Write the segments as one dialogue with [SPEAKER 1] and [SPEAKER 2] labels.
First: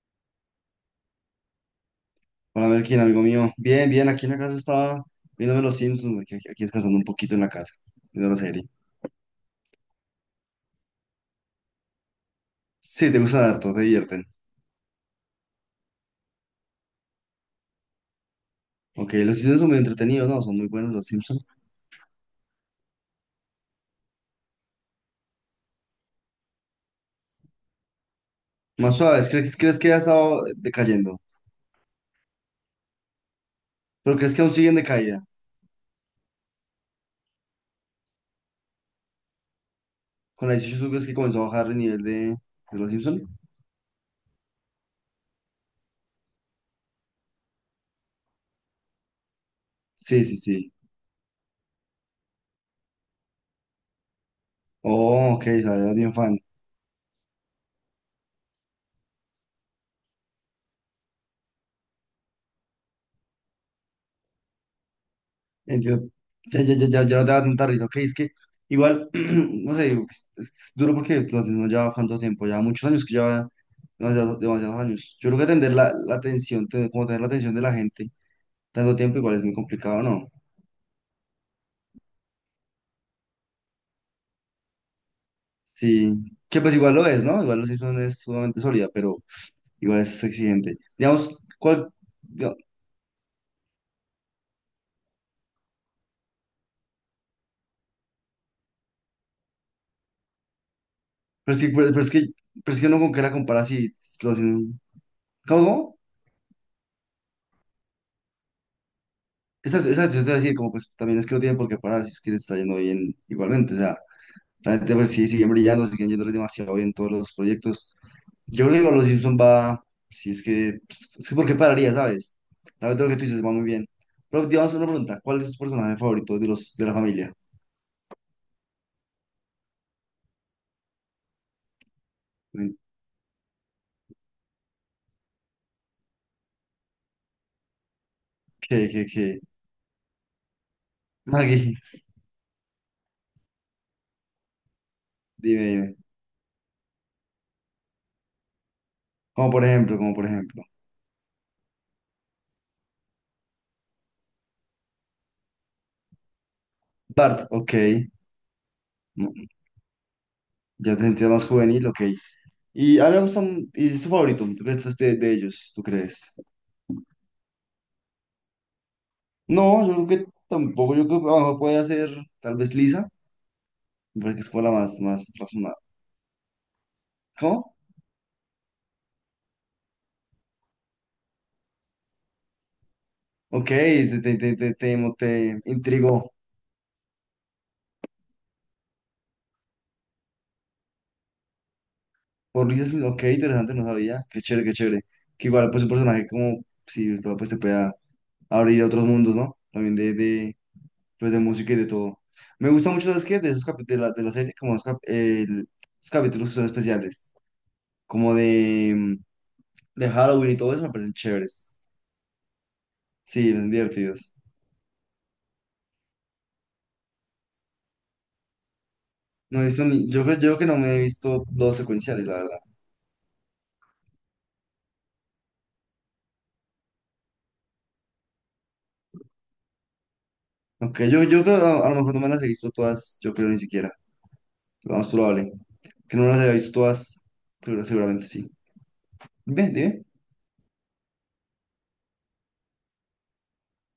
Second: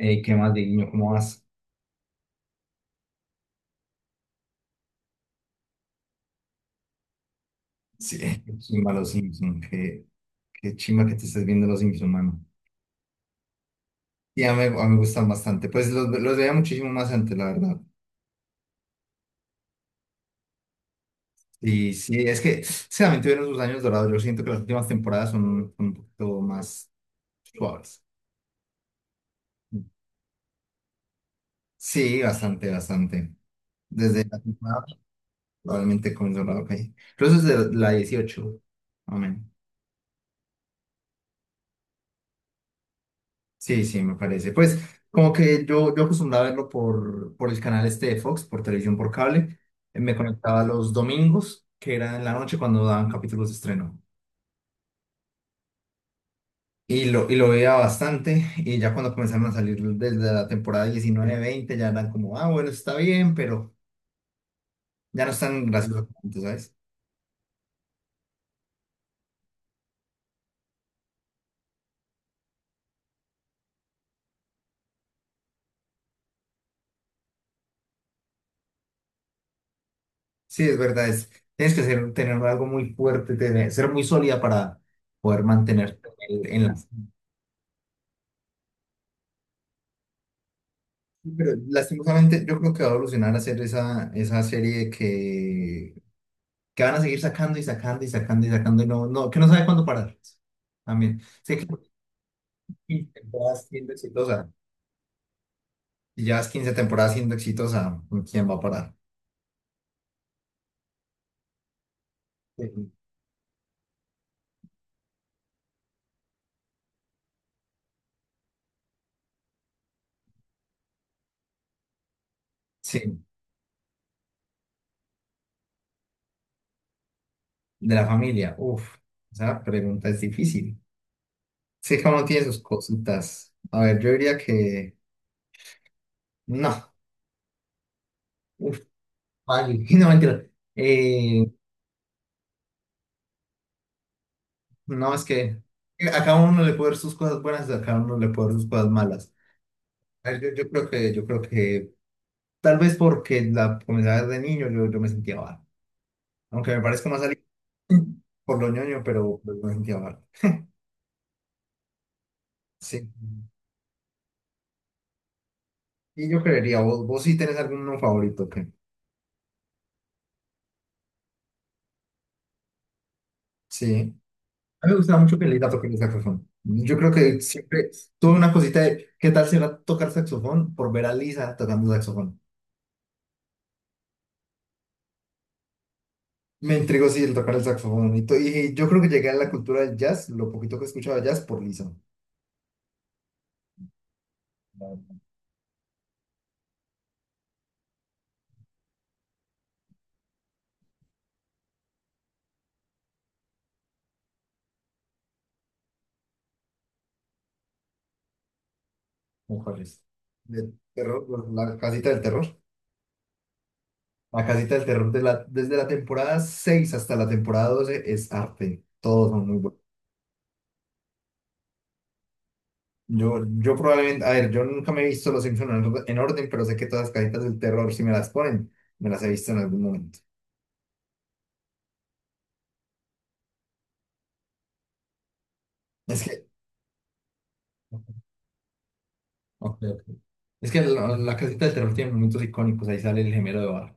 [SPEAKER 1] Ey, ¿qué más, niño? ¿Cómo vas?
[SPEAKER 2] Hola Melkin, amigo mío. Bien, bien, aquí en la casa estaba viéndome los Simpsons, aquí descansando un poquito en la casa,
[SPEAKER 1] Sí.
[SPEAKER 2] viendo la
[SPEAKER 1] Qué
[SPEAKER 2] serie.
[SPEAKER 1] chimba los Simpson. Qué chimba que te estés viendo los Simpson, mano.
[SPEAKER 2] Sí, te gusta harto, te divierten.
[SPEAKER 1] Y a mí me gustan bastante. Pues los veía muchísimo más antes, la verdad.
[SPEAKER 2] Ok, los Simpsons son muy entretenidos, ¿no? Son muy buenos los Simpsons.
[SPEAKER 1] Y sí, es que sí, también tuvieron sus años dorados. Yo siento que las últimas temporadas son un poquito más suaves.
[SPEAKER 2] Más suaves, ¿crees que ha estado decayendo?
[SPEAKER 1] Sí, bastante, bastante.
[SPEAKER 2] ¿Pero
[SPEAKER 1] Desde
[SPEAKER 2] crees
[SPEAKER 1] la
[SPEAKER 2] que aún siguen
[SPEAKER 1] temporada,
[SPEAKER 2] de caída?
[SPEAKER 1] probablemente comenzó la, ok. Incluso desde la 18. Amén.
[SPEAKER 2] ¿Con la 18 crees que comenzó a bajar el nivel de los Simpsons?
[SPEAKER 1] Sí, sí, me parece. Pues como que yo acostumbraba a verlo por el canal este de Fox, por televisión por cable. Me
[SPEAKER 2] Sí, sí,
[SPEAKER 1] conectaba
[SPEAKER 2] sí.
[SPEAKER 1] los domingos, que era en la noche cuando daban capítulos de estreno.
[SPEAKER 2] Oh, ok, o sea, eras bien fan.
[SPEAKER 1] Y lo veía bastante. Y ya cuando comenzaron a salir desde la temporada 19, 20, ya eran como: ah, bueno, está bien, pero ya no están
[SPEAKER 2] Yo,
[SPEAKER 1] graciosos como antes,
[SPEAKER 2] ya,
[SPEAKER 1] ¿sabes?
[SPEAKER 2] ya, ya, ya, ya no te va a dar tanta risa, ok, es que igual, no sé, digo, es duro porque lo hacemos ya cuánto tiempo, ya muchos años que lleva demasiados, demasiados años. Yo creo que atender la atención, como tener la atención de la gente tanto tiempo igual es muy complicado, ¿no?
[SPEAKER 1] Sí, es verdad. Tienes que ser, tener algo muy fuerte, ser muy sólida para poder mantenerte
[SPEAKER 2] Sí, que
[SPEAKER 1] en la...
[SPEAKER 2] pues igual lo es, ¿no? Igual los Simpsons es sumamente sólida, pero igual es exigente. Digamos,
[SPEAKER 1] Pero
[SPEAKER 2] ¿cuál?
[SPEAKER 1] lastimosamente
[SPEAKER 2] diga-
[SPEAKER 1] yo creo que va a evolucionar a ser esa serie que van a seguir sacando y sacando y sacando y sacando y no, no, que no sabe cuándo parar. Pues, también.
[SPEAKER 2] Pero
[SPEAKER 1] Sé
[SPEAKER 2] es
[SPEAKER 1] que
[SPEAKER 2] que, pero es que, pero es que uno
[SPEAKER 1] 15
[SPEAKER 2] con qué la compara
[SPEAKER 1] temporadas
[SPEAKER 2] si
[SPEAKER 1] siendo
[SPEAKER 2] los
[SPEAKER 1] exitosa.
[SPEAKER 2] Simpsons- ¿Cómo?
[SPEAKER 1] Si llevas 15 temporadas siendo exitosa, ¿quién va a parar?
[SPEAKER 2] Exacto, exacto, yo te voy a decir, como pues también es que no tienen por qué parar si es que les está yendo
[SPEAKER 1] Sí.
[SPEAKER 2] bien igualmente, o sea, realmente pues sí, siguen brillando, siguen yéndoles demasiado bien todos los proyectos. Yo creo que igual los Simpson va, si es que, pues, es que por qué pararía, ¿sabes? La verdad lo que tú
[SPEAKER 1] Sí,
[SPEAKER 2] dices va muy bien. Pero pues, digamos una pregunta, ¿cuál es tu personaje favorito de la familia?
[SPEAKER 1] de la familia. Uf, esa pregunta es difícil. Sé que uno tiene sus cositas. A ver, yo diría que no. Uf,
[SPEAKER 2] ¿Qué, qué, qué?
[SPEAKER 1] vale. No, mentira. Eh,
[SPEAKER 2] Maggie,
[SPEAKER 1] No, es que
[SPEAKER 2] dime, dime.
[SPEAKER 1] a cada uno le puede ver sus cosas buenas, a cada uno le puede ver sus cosas malas.
[SPEAKER 2] Como por ejemplo, como por
[SPEAKER 1] A ver, Yo,
[SPEAKER 2] ejemplo.
[SPEAKER 1] yo creo que, yo creo que tal vez porque la comencé a ver de niño, yo me sentía mal. Aunque me parezca más salir
[SPEAKER 2] Bart, ok,
[SPEAKER 1] por lo ñoño,
[SPEAKER 2] no,
[SPEAKER 1] pero me sentía mal.
[SPEAKER 2] ya te sentías más juvenil, ok. Y
[SPEAKER 1] Sí.
[SPEAKER 2] a mí me gusta, y es tu favorito, ¿tú crees que este es de ellos, tú
[SPEAKER 1] Y
[SPEAKER 2] crees?
[SPEAKER 1] yo creería, vos sí tenés alguno favorito, que
[SPEAKER 2] No, yo creo que tampoco. Yo creo que a puede hacer tal vez Lisa,
[SPEAKER 1] sí.
[SPEAKER 2] porque es como la
[SPEAKER 1] A mí me
[SPEAKER 2] más,
[SPEAKER 1] gustaba
[SPEAKER 2] más
[SPEAKER 1] mucho que el
[SPEAKER 2] razonable.
[SPEAKER 1] toque el saxofón. Yo creo que
[SPEAKER 2] ¿Cómo?
[SPEAKER 1] siempre tuve una cosita de qué tal será tocar saxofón por ver a Lisa tocando saxofón.
[SPEAKER 2] Ok, se te intrigó.
[SPEAKER 1] Me intrigó, sí, el tocar el saxofón. Y yo creo que llegué a la cultura del jazz, lo poquito que escuchaba jazz, por Lisa.
[SPEAKER 2] Por Lisa, sí, ok, interesante, no sabía. Qué chévere, qué chévere.
[SPEAKER 1] La-
[SPEAKER 2] Que igual, pues un personaje como, si todo, pues se pueda abrir a otros mundos, ¿no? También de música y de todo. Me gusta mucho, ¿sabes qué? De esos capi- de la serie, como los capítulos que son especiales, como de, mm,
[SPEAKER 1] Mujeres.
[SPEAKER 2] de Halloween y todo
[SPEAKER 1] Del
[SPEAKER 2] eso, me parecen
[SPEAKER 1] terror, por la
[SPEAKER 2] chéveres.
[SPEAKER 1] casita del terror.
[SPEAKER 2] Sí, me parecen divertidos.
[SPEAKER 1] La casita del terror de la, desde la temporada 6 hasta la temporada 12 es arte. Todos son muy
[SPEAKER 2] No he
[SPEAKER 1] buenos.
[SPEAKER 2] visto ni, yo creo que no me he visto los secuenciales, la verdad.
[SPEAKER 1] Yo probablemente, a ver, yo nunca me he visto Los Simpsons en, en orden, pero sé que todas las casitas del terror, si me las ponen, me las he visto en algún momento.
[SPEAKER 2] Aunque yo creo, a lo mejor no me las he visto todas, yo creo ni siquiera, lo más probable. Que
[SPEAKER 1] Es
[SPEAKER 2] no las
[SPEAKER 1] que,
[SPEAKER 2] haya visto todas, pero seguramente sí. Ve,
[SPEAKER 1] ok, ok.
[SPEAKER 2] dime.
[SPEAKER 1] Es que la casita del terror tiene momentos icónicos. Ahí sale el gemelo de Bar.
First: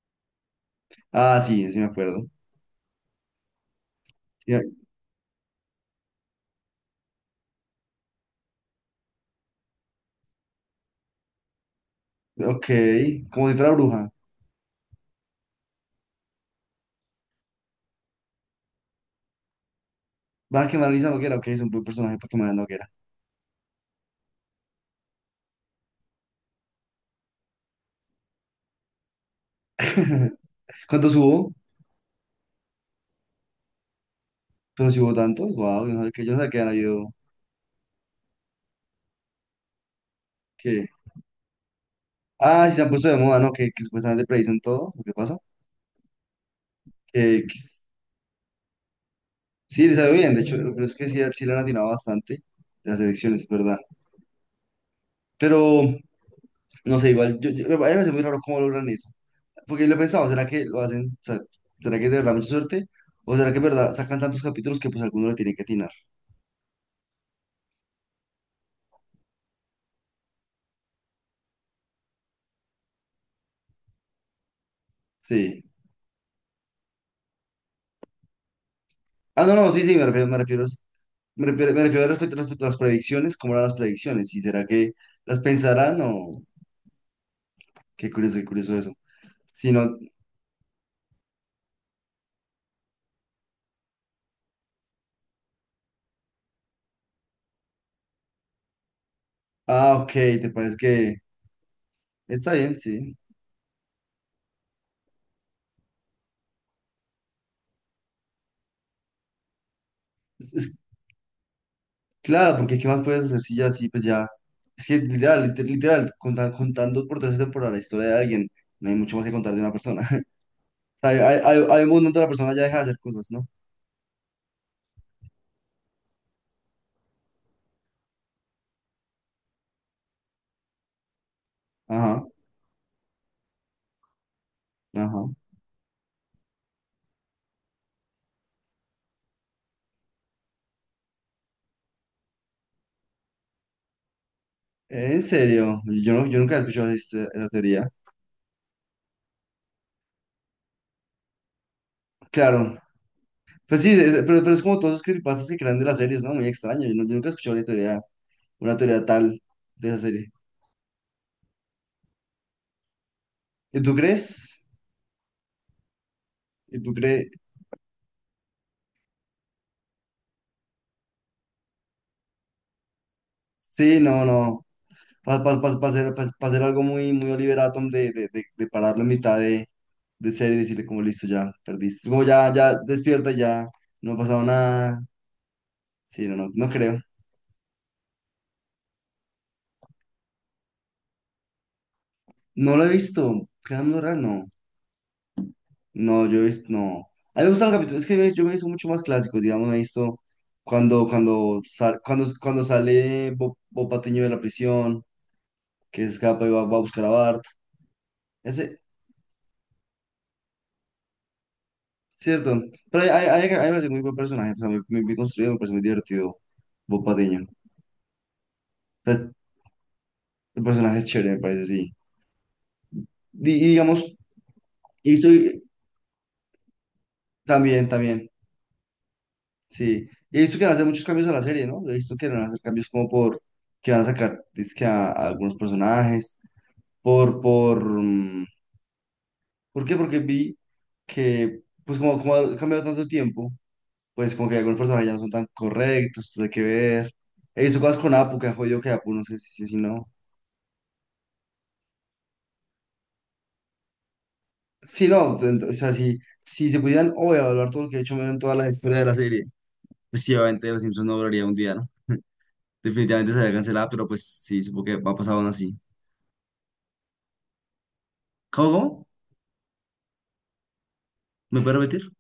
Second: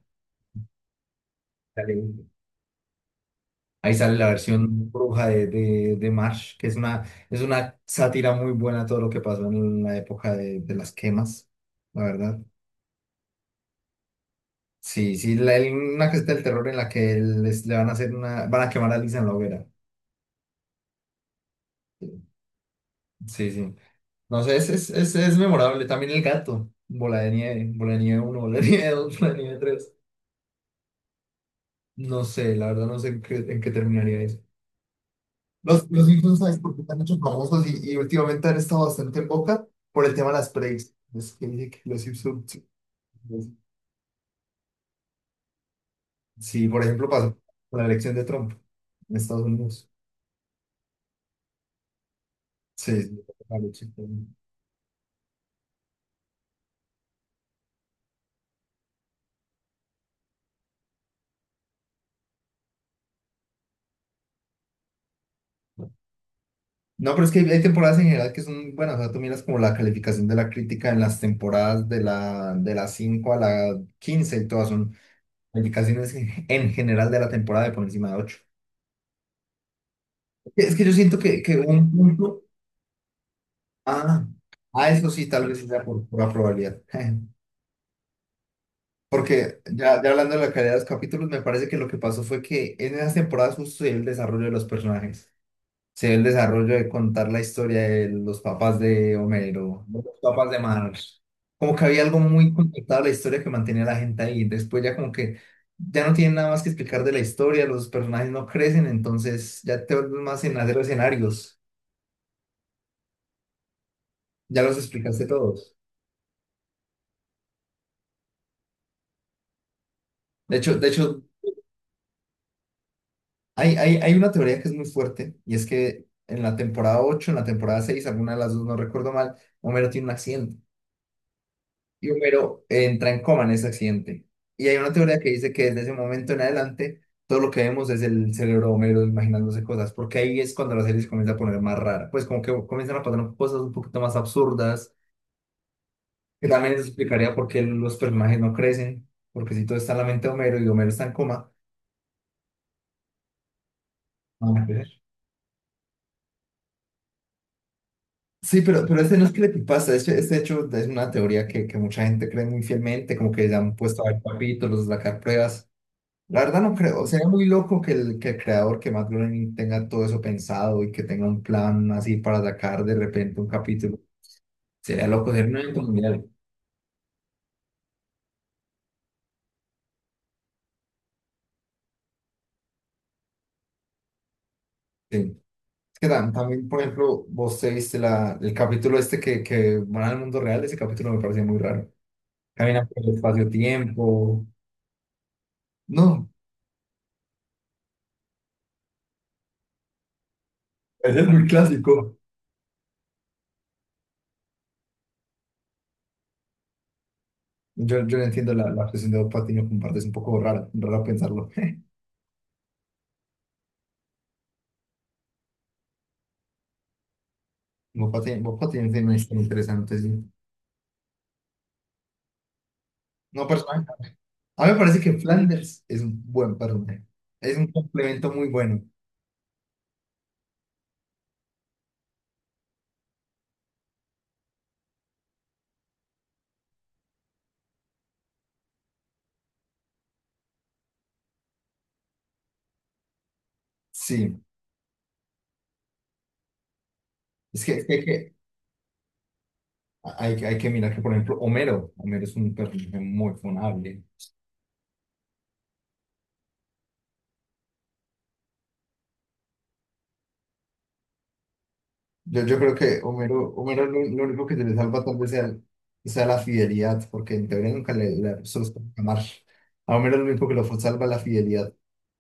[SPEAKER 2] Ah, sí, sí me acuerdo.
[SPEAKER 1] Ahí sale la
[SPEAKER 2] Sí, ah,
[SPEAKER 1] versión bruja de Marsh, que es una sátira muy buena a todo lo que pasó en la época de las quemas, la verdad.
[SPEAKER 2] ok, como si fuera bruja.
[SPEAKER 1] Sí, sí, una gesta del terror en la que le van a quemar a Lisa en la hoguera.
[SPEAKER 2] Van a quemar a Lisa Noguera, ok, es un buen personaje para quemar a Noguera.
[SPEAKER 1] Sí, sí. No sé, es memorable. También el gato, bola de nieve uno, bola de nieve dos, bola de nieve tres.
[SPEAKER 2] ¿Cuántos hubo?
[SPEAKER 1] No sé, la verdad no sé en qué terminaría eso.
[SPEAKER 2] Pero si hubo tantos, wow,
[SPEAKER 1] Los,
[SPEAKER 2] yo no
[SPEAKER 1] los
[SPEAKER 2] sabía que, yo no
[SPEAKER 1] Simpsons
[SPEAKER 2] sabía
[SPEAKER 1] sabes
[SPEAKER 2] que han
[SPEAKER 1] por qué están
[SPEAKER 2] habido,
[SPEAKER 1] hechos famosos y últimamente han estado bastante en boca por el tema de las
[SPEAKER 2] que...
[SPEAKER 1] pregs. Es que dice que los Simpsons, sí,
[SPEAKER 2] Ah, sí se han puesto de moda,
[SPEAKER 1] pues,
[SPEAKER 2] ¿no? Que, supuestamente predicen todo, ¿qué pasa?
[SPEAKER 1] sí, por ejemplo, pasó
[SPEAKER 2] Que,
[SPEAKER 1] con la elección de Trump en Estados
[SPEAKER 2] Sí,
[SPEAKER 1] Unidos.
[SPEAKER 2] le sabe bien, de hecho, pero es que sí, sí le han atinado bastante
[SPEAKER 1] Sí,
[SPEAKER 2] las
[SPEAKER 1] sí,
[SPEAKER 2] elecciones, es
[SPEAKER 1] claro,
[SPEAKER 2] verdad.
[SPEAKER 1] sí, claro. No,
[SPEAKER 2] Pero, no sé, igual, a mí me parece muy raro cómo logran eso. Porque lo he pensado, ¿será que lo hacen? O sea, ¿será que es de verdad mucha suerte? ¿O será que es verdad sacan tantos capítulos que pues alguno le tiene que atinar?
[SPEAKER 1] no, pero es que hay temporadas en general que son buenas. O sea, tú miras como la calificación de la crítica en las temporadas de las 5 a la 15 y todas son
[SPEAKER 2] Sí.
[SPEAKER 1] calificaciones en general de la temporada de por encima de ocho.
[SPEAKER 2] Ah, no, no, sí, sí, me refiero,
[SPEAKER 1] Es que yo siento que, que un
[SPEAKER 2] respecto,
[SPEAKER 1] punto.
[SPEAKER 2] respecto a las predicciones, ¿cómo eran las
[SPEAKER 1] Ah,
[SPEAKER 2] predicciones? ¿Y será
[SPEAKER 1] ah,
[SPEAKER 2] que
[SPEAKER 1] eso sí,
[SPEAKER 2] las
[SPEAKER 1] tal vez sí sea
[SPEAKER 2] pensarán
[SPEAKER 1] por pura
[SPEAKER 2] o?
[SPEAKER 1] probabilidad.
[SPEAKER 2] Qué curioso eso.
[SPEAKER 1] Porque
[SPEAKER 2] Si no,
[SPEAKER 1] ya hablando de la calidad de los capítulos, me parece que lo que pasó fue que en esas temporadas justo se ve el desarrollo de los personajes. Se ve el desarrollo de contar la historia de los papás de Homero,
[SPEAKER 2] ah,
[SPEAKER 1] de
[SPEAKER 2] ok,
[SPEAKER 1] los
[SPEAKER 2] te
[SPEAKER 1] papás de
[SPEAKER 2] parece
[SPEAKER 1] Marge.
[SPEAKER 2] que
[SPEAKER 1] Como que había algo muy
[SPEAKER 2] está bien,
[SPEAKER 1] conectado a la
[SPEAKER 2] sí.
[SPEAKER 1] historia que mantenía a la gente ahí. Después ya como que ya no tienen nada más que explicar de la historia, los personajes no crecen, entonces ya te vuelves más
[SPEAKER 2] Es,
[SPEAKER 1] en hacer
[SPEAKER 2] es
[SPEAKER 1] escenarios.
[SPEAKER 2] Claro, porque ¿qué más puedes hacer si ya así, pues ya?
[SPEAKER 1] Ya los
[SPEAKER 2] Es que
[SPEAKER 1] explicaste
[SPEAKER 2] literal, liter-
[SPEAKER 1] todos.
[SPEAKER 2] literal, conta- contando por tercera temporada la historia de alguien, no hay mucho más que contar de una persona.
[SPEAKER 1] De
[SPEAKER 2] O
[SPEAKER 1] hecho,
[SPEAKER 2] sea, hay un momento donde la persona ya deja de hacer cosas, ¿no?
[SPEAKER 1] hay una teoría que es muy fuerte y es que en la temporada ocho, en la temporada seis, alguna de las dos, no recuerdo mal, Homero tiene un accidente y
[SPEAKER 2] Ajá,
[SPEAKER 1] Homero entra en coma en ese accidente. Y hay una teoría que
[SPEAKER 2] ajá.
[SPEAKER 1] dice que desde ese momento en adelante todo lo que vemos es el cerebro de Homero imaginándose cosas, porque ahí es cuando la serie se comienza a poner más rara, pues como que comienzan a pasar cosas un poquito más absurdas,
[SPEAKER 2] En serio, no, yo
[SPEAKER 1] que
[SPEAKER 2] nunca he
[SPEAKER 1] también eso
[SPEAKER 2] escuchado esta-
[SPEAKER 1] explicaría por
[SPEAKER 2] esa
[SPEAKER 1] qué
[SPEAKER 2] teoría.
[SPEAKER 1] los personajes no crecen, porque si todo está en la mente de Homero y Homero está en coma,
[SPEAKER 2] Claro, pues sí, es- pero,
[SPEAKER 1] no
[SPEAKER 2] pero
[SPEAKER 1] va
[SPEAKER 2] es
[SPEAKER 1] a
[SPEAKER 2] como
[SPEAKER 1] crecer.
[SPEAKER 2] todos los creepypastas que crean de las series, ¿no? Muy extraño, yo nunca he escuchado una teoría,
[SPEAKER 1] Sí,
[SPEAKER 2] una
[SPEAKER 1] pero
[SPEAKER 2] teoría
[SPEAKER 1] ese no es
[SPEAKER 2] tal de
[SPEAKER 1] creepypasta,
[SPEAKER 2] esa
[SPEAKER 1] ese,
[SPEAKER 2] serie.
[SPEAKER 1] ese hecho es una teoría que mucha gente cree muy fielmente, como que ya han
[SPEAKER 2] ¿Y tú
[SPEAKER 1] puesto a ver
[SPEAKER 2] crees?
[SPEAKER 1] capítulos, sacar pruebas. La verdad no
[SPEAKER 2] ¿Y tú
[SPEAKER 1] creo, sería
[SPEAKER 2] crees?
[SPEAKER 1] muy loco que el, que Matt Groening tenga todo eso pensado y que tenga un plan así para sacar de repente un capítulo.
[SPEAKER 2] Sí, no, no.
[SPEAKER 1] Sería loco,
[SPEAKER 2] Para
[SPEAKER 1] sería un evento
[SPEAKER 2] hacer,
[SPEAKER 1] mundial.
[SPEAKER 2] pa- pa hacer algo muy, muy Oliver Atom de pararlo en mitad de serie y decirle como listo, ya perdiste. Como ya, ya despierta, ya no ha pasado nada.
[SPEAKER 1] Sí. Es que
[SPEAKER 2] Sí,
[SPEAKER 1] tam-
[SPEAKER 2] no, no,
[SPEAKER 1] también,
[SPEAKER 2] no
[SPEAKER 1] por
[SPEAKER 2] creo.
[SPEAKER 1] ejemplo, vos te viste el capítulo este que van al mundo real, ese capítulo me pareció muy raro.
[SPEAKER 2] No lo
[SPEAKER 1] Caminan
[SPEAKER 2] he
[SPEAKER 1] por el
[SPEAKER 2] visto. Queda muy raro,
[SPEAKER 1] espacio-tiempo.
[SPEAKER 2] no. No,
[SPEAKER 1] No,
[SPEAKER 2] yo he visto, no. A mí me gustan los capítulos, es que yo me he visto mucho más clásicos, digamos, me he visto cuando,
[SPEAKER 1] ese es muy
[SPEAKER 2] cuando, sal-
[SPEAKER 1] clásico.
[SPEAKER 2] cuando, cuando sale Bob Patiño de la prisión, que se escapa y va a buscar a Bart.
[SPEAKER 1] Yo no entiendo la,
[SPEAKER 2] Ese
[SPEAKER 1] la obsesión de Bob Patiño con partes, un poco raro raro pensarlo.
[SPEAKER 2] Cierto, pero hay me parece muy buen personaje, o sea, muy, muy bien construido, me parece muy divertido, Bob Patiño. O
[SPEAKER 1] Bob Patiño, Bob Patiño tiene una
[SPEAKER 2] sea,
[SPEAKER 1] historia interesante, sí.
[SPEAKER 2] el personaje es chévere, me parece, sí.
[SPEAKER 1] No,
[SPEAKER 2] Y,
[SPEAKER 1] personaje.
[SPEAKER 2] digamos,
[SPEAKER 1] A mí me parece
[SPEAKER 2] y
[SPEAKER 1] que
[SPEAKER 2] estoy
[SPEAKER 1] Flanders es un buen personaje. Es un
[SPEAKER 2] también, también,
[SPEAKER 1] complemento muy bueno.
[SPEAKER 2] sí. Y he visto que van a hacer muchos cambios a la serie, ¿no? He visto que van a hacer cambios como por, que van a sacar, es que a algunos personajes, por, por, mm, ¿por qué? Porque vi que, pues como ha cambiado tanto el tiempo, pues
[SPEAKER 1] Sí.
[SPEAKER 2] como que algunos personajes ya no son tan correctos, entonces hay que ver. He
[SPEAKER 1] Es
[SPEAKER 2] visto
[SPEAKER 1] que,
[SPEAKER 2] cosas
[SPEAKER 1] es
[SPEAKER 2] con
[SPEAKER 1] que,
[SPEAKER 2] Apu, que han jodido que Apu, no sé si no.
[SPEAKER 1] hay, que hay que mirar que, por ejemplo, Homero. Homero es un personaje muy funable.
[SPEAKER 2] Sí, no, o sea, si se pudieran hoy evaluar todo lo que ha hecho Homero en toda la historia de la serie, pues sí, obviamente Los Simpsons no duraría un día, ¿no?
[SPEAKER 1] Yo creo que
[SPEAKER 2] Definitivamente
[SPEAKER 1] Homero,
[SPEAKER 2] sería
[SPEAKER 1] Homero
[SPEAKER 2] cancelada,
[SPEAKER 1] lo,
[SPEAKER 2] pero
[SPEAKER 1] lo
[SPEAKER 2] pues
[SPEAKER 1] único que
[SPEAKER 2] sí,
[SPEAKER 1] se le
[SPEAKER 2] supongo que
[SPEAKER 1] salva
[SPEAKER 2] va a
[SPEAKER 1] tal vez
[SPEAKER 2] pasar aún
[SPEAKER 1] sea,
[SPEAKER 2] así.
[SPEAKER 1] sea la fidelidad, porque en teoría nunca le, se
[SPEAKER 2] ¿Cómo,
[SPEAKER 1] los puede
[SPEAKER 2] cómo?
[SPEAKER 1] amar. A Homero lo único que lo salva es la
[SPEAKER 2] ¿Me
[SPEAKER 1] fidelidad.
[SPEAKER 2] puede repetir?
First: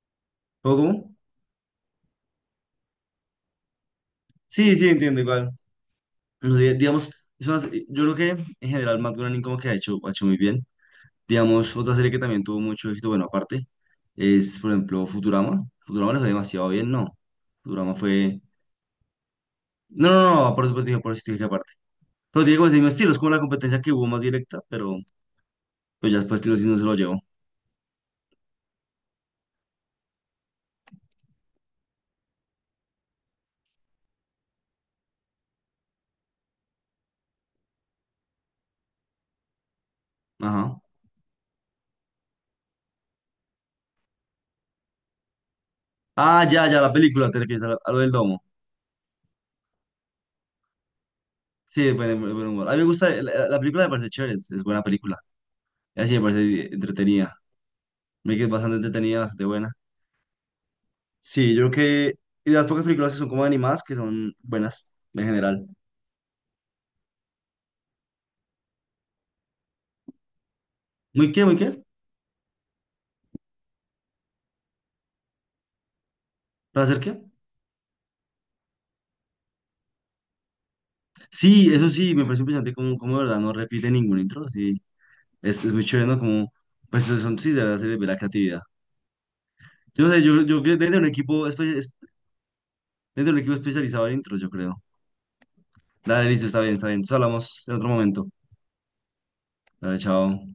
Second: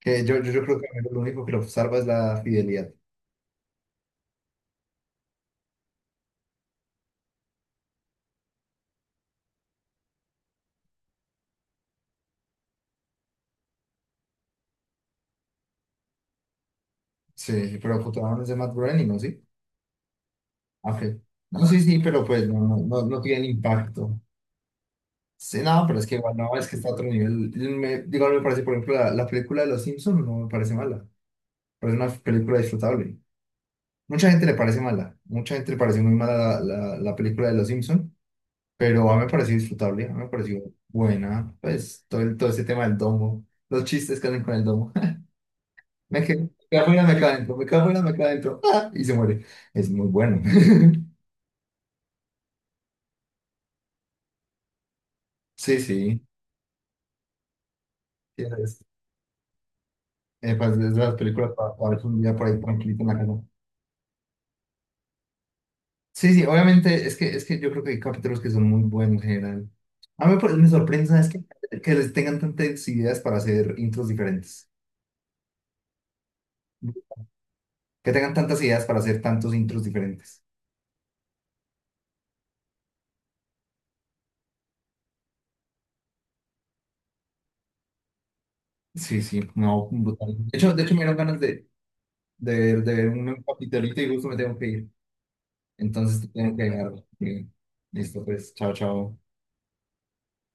[SPEAKER 1] Que yo
[SPEAKER 2] ¿Cómo,
[SPEAKER 1] creo que a mí
[SPEAKER 2] cómo?
[SPEAKER 1] lo único que lo salva es la fidelidad.
[SPEAKER 2] Sí, sí, entiendo igual. Pero digamos, yo creo que en general Matt Groening como que ha hecho muy bien. Digamos, otra serie que también tuvo mucho éxito, bueno, aparte, es, por ejemplo, Futurama. Futurama lo fue demasiado bien, ¿no?
[SPEAKER 1] Sí,
[SPEAKER 2] Futurama
[SPEAKER 1] pero
[SPEAKER 2] fue...
[SPEAKER 1] fotografiaron ese Matt Groening, ¿no? Sí.
[SPEAKER 2] No, no, no, por, por,
[SPEAKER 1] Ah, ok.
[SPEAKER 2] por, por, por,
[SPEAKER 1] No, sí, sí, pero
[SPEAKER 2] Pero
[SPEAKER 1] pues
[SPEAKER 2] tiene
[SPEAKER 1] no,
[SPEAKER 2] como ese
[SPEAKER 1] no,
[SPEAKER 2] mismo
[SPEAKER 1] no,
[SPEAKER 2] estilo, es
[SPEAKER 1] no
[SPEAKER 2] como la
[SPEAKER 1] tiene el
[SPEAKER 2] competencia que hubo
[SPEAKER 1] impacto.
[SPEAKER 2] más directa, pero
[SPEAKER 1] Sí, no, pero es
[SPEAKER 2] pues
[SPEAKER 1] que
[SPEAKER 2] ya
[SPEAKER 1] igual
[SPEAKER 2] después
[SPEAKER 1] no,
[SPEAKER 2] Tilo sí
[SPEAKER 1] es que
[SPEAKER 2] no se
[SPEAKER 1] está a
[SPEAKER 2] lo
[SPEAKER 1] otro
[SPEAKER 2] llevó.
[SPEAKER 1] nivel. Me, digo, no me parece, por ejemplo, la película de Los Simpsons no me parece mala. Pero es una película disfrutable. Mucha gente le parece mala. Mucha gente le parece muy mala la película de Los Simpsons. Pero a mí me pareció disfrutable, a mí me pareció
[SPEAKER 2] Ajá.
[SPEAKER 1] buena. Pues todo, todo ese tema del domo, los chistes que hacen con el domo. Me, me
[SPEAKER 2] Ah, ya, ya,
[SPEAKER 1] cago
[SPEAKER 2] la
[SPEAKER 1] y la me
[SPEAKER 2] película, te
[SPEAKER 1] calento,
[SPEAKER 2] refieres
[SPEAKER 1] me
[SPEAKER 2] a, la-
[SPEAKER 1] cago
[SPEAKER 2] a
[SPEAKER 1] y
[SPEAKER 2] lo
[SPEAKER 1] la
[SPEAKER 2] del
[SPEAKER 1] me
[SPEAKER 2] domo.
[SPEAKER 1] calento. ¡Ah! Y se muere. Es muy bueno.
[SPEAKER 2] Sí, buen humor. A mí me gusta, la película me parece chévere, es buena película.
[SPEAKER 1] Sí,
[SPEAKER 2] Y así me
[SPEAKER 1] sí.
[SPEAKER 2] parece entretenida. Me
[SPEAKER 1] Sí,
[SPEAKER 2] quedé bastante
[SPEAKER 1] es,
[SPEAKER 2] entretenida, bastante buena.
[SPEAKER 1] pues, es de las películas
[SPEAKER 2] Sí, yo creo
[SPEAKER 1] para ver
[SPEAKER 2] que...
[SPEAKER 1] un día por
[SPEAKER 2] Y de
[SPEAKER 1] ahí
[SPEAKER 2] las pocas
[SPEAKER 1] tranquilito en
[SPEAKER 2] películas
[SPEAKER 1] la
[SPEAKER 2] que son
[SPEAKER 1] casa.
[SPEAKER 2] como animadas, que son buenas, en general.
[SPEAKER 1] Sí, sí, obviamente es que yo creo que hay capítulos que son muy buenos en general. A mí pues, me sorprende es
[SPEAKER 2] ¿Muy
[SPEAKER 1] que
[SPEAKER 2] qué, muy qué?
[SPEAKER 1] que les tengan tantas ideas para hacer intros diferentes.
[SPEAKER 2] ¿Para hacer qué?
[SPEAKER 1] Que tengan tantas ideas para hacer tantos intros diferentes.
[SPEAKER 2] Sí, eso sí, me parece impresionante como de verdad no repite ningún intro, sí. Es muy chévere, ¿no? Como, pues son, sí, de verdad se le ve la creatividad.
[SPEAKER 1] Sí, sí, no,
[SPEAKER 2] Yo no sé,
[SPEAKER 1] brutal.
[SPEAKER 2] yo, yo creo
[SPEAKER 1] De
[SPEAKER 2] que
[SPEAKER 1] hecho me
[SPEAKER 2] desde un
[SPEAKER 1] dieron ganas
[SPEAKER 2] equipo,
[SPEAKER 1] de,
[SPEAKER 2] espe- es-
[SPEAKER 1] de ver
[SPEAKER 2] desde un
[SPEAKER 1] un
[SPEAKER 2] equipo
[SPEAKER 1] capitolito
[SPEAKER 2] especializado
[SPEAKER 1] y justo me
[SPEAKER 2] adentro, yo
[SPEAKER 1] tengo que
[SPEAKER 2] creo.
[SPEAKER 1] ir. Entonces te
[SPEAKER 2] Dale, listo,
[SPEAKER 1] tengo
[SPEAKER 2] está
[SPEAKER 1] que
[SPEAKER 2] bien, está
[SPEAKER 1] dejar.
[SPEAKER 2] bien. Entonces hablamos en otro
[SPEAKER 1] Listo,
[SPEAKER 2] momento.
[SPEAKER 1] pues, chao, chao.
[SPEAKER 2] Dale, chao.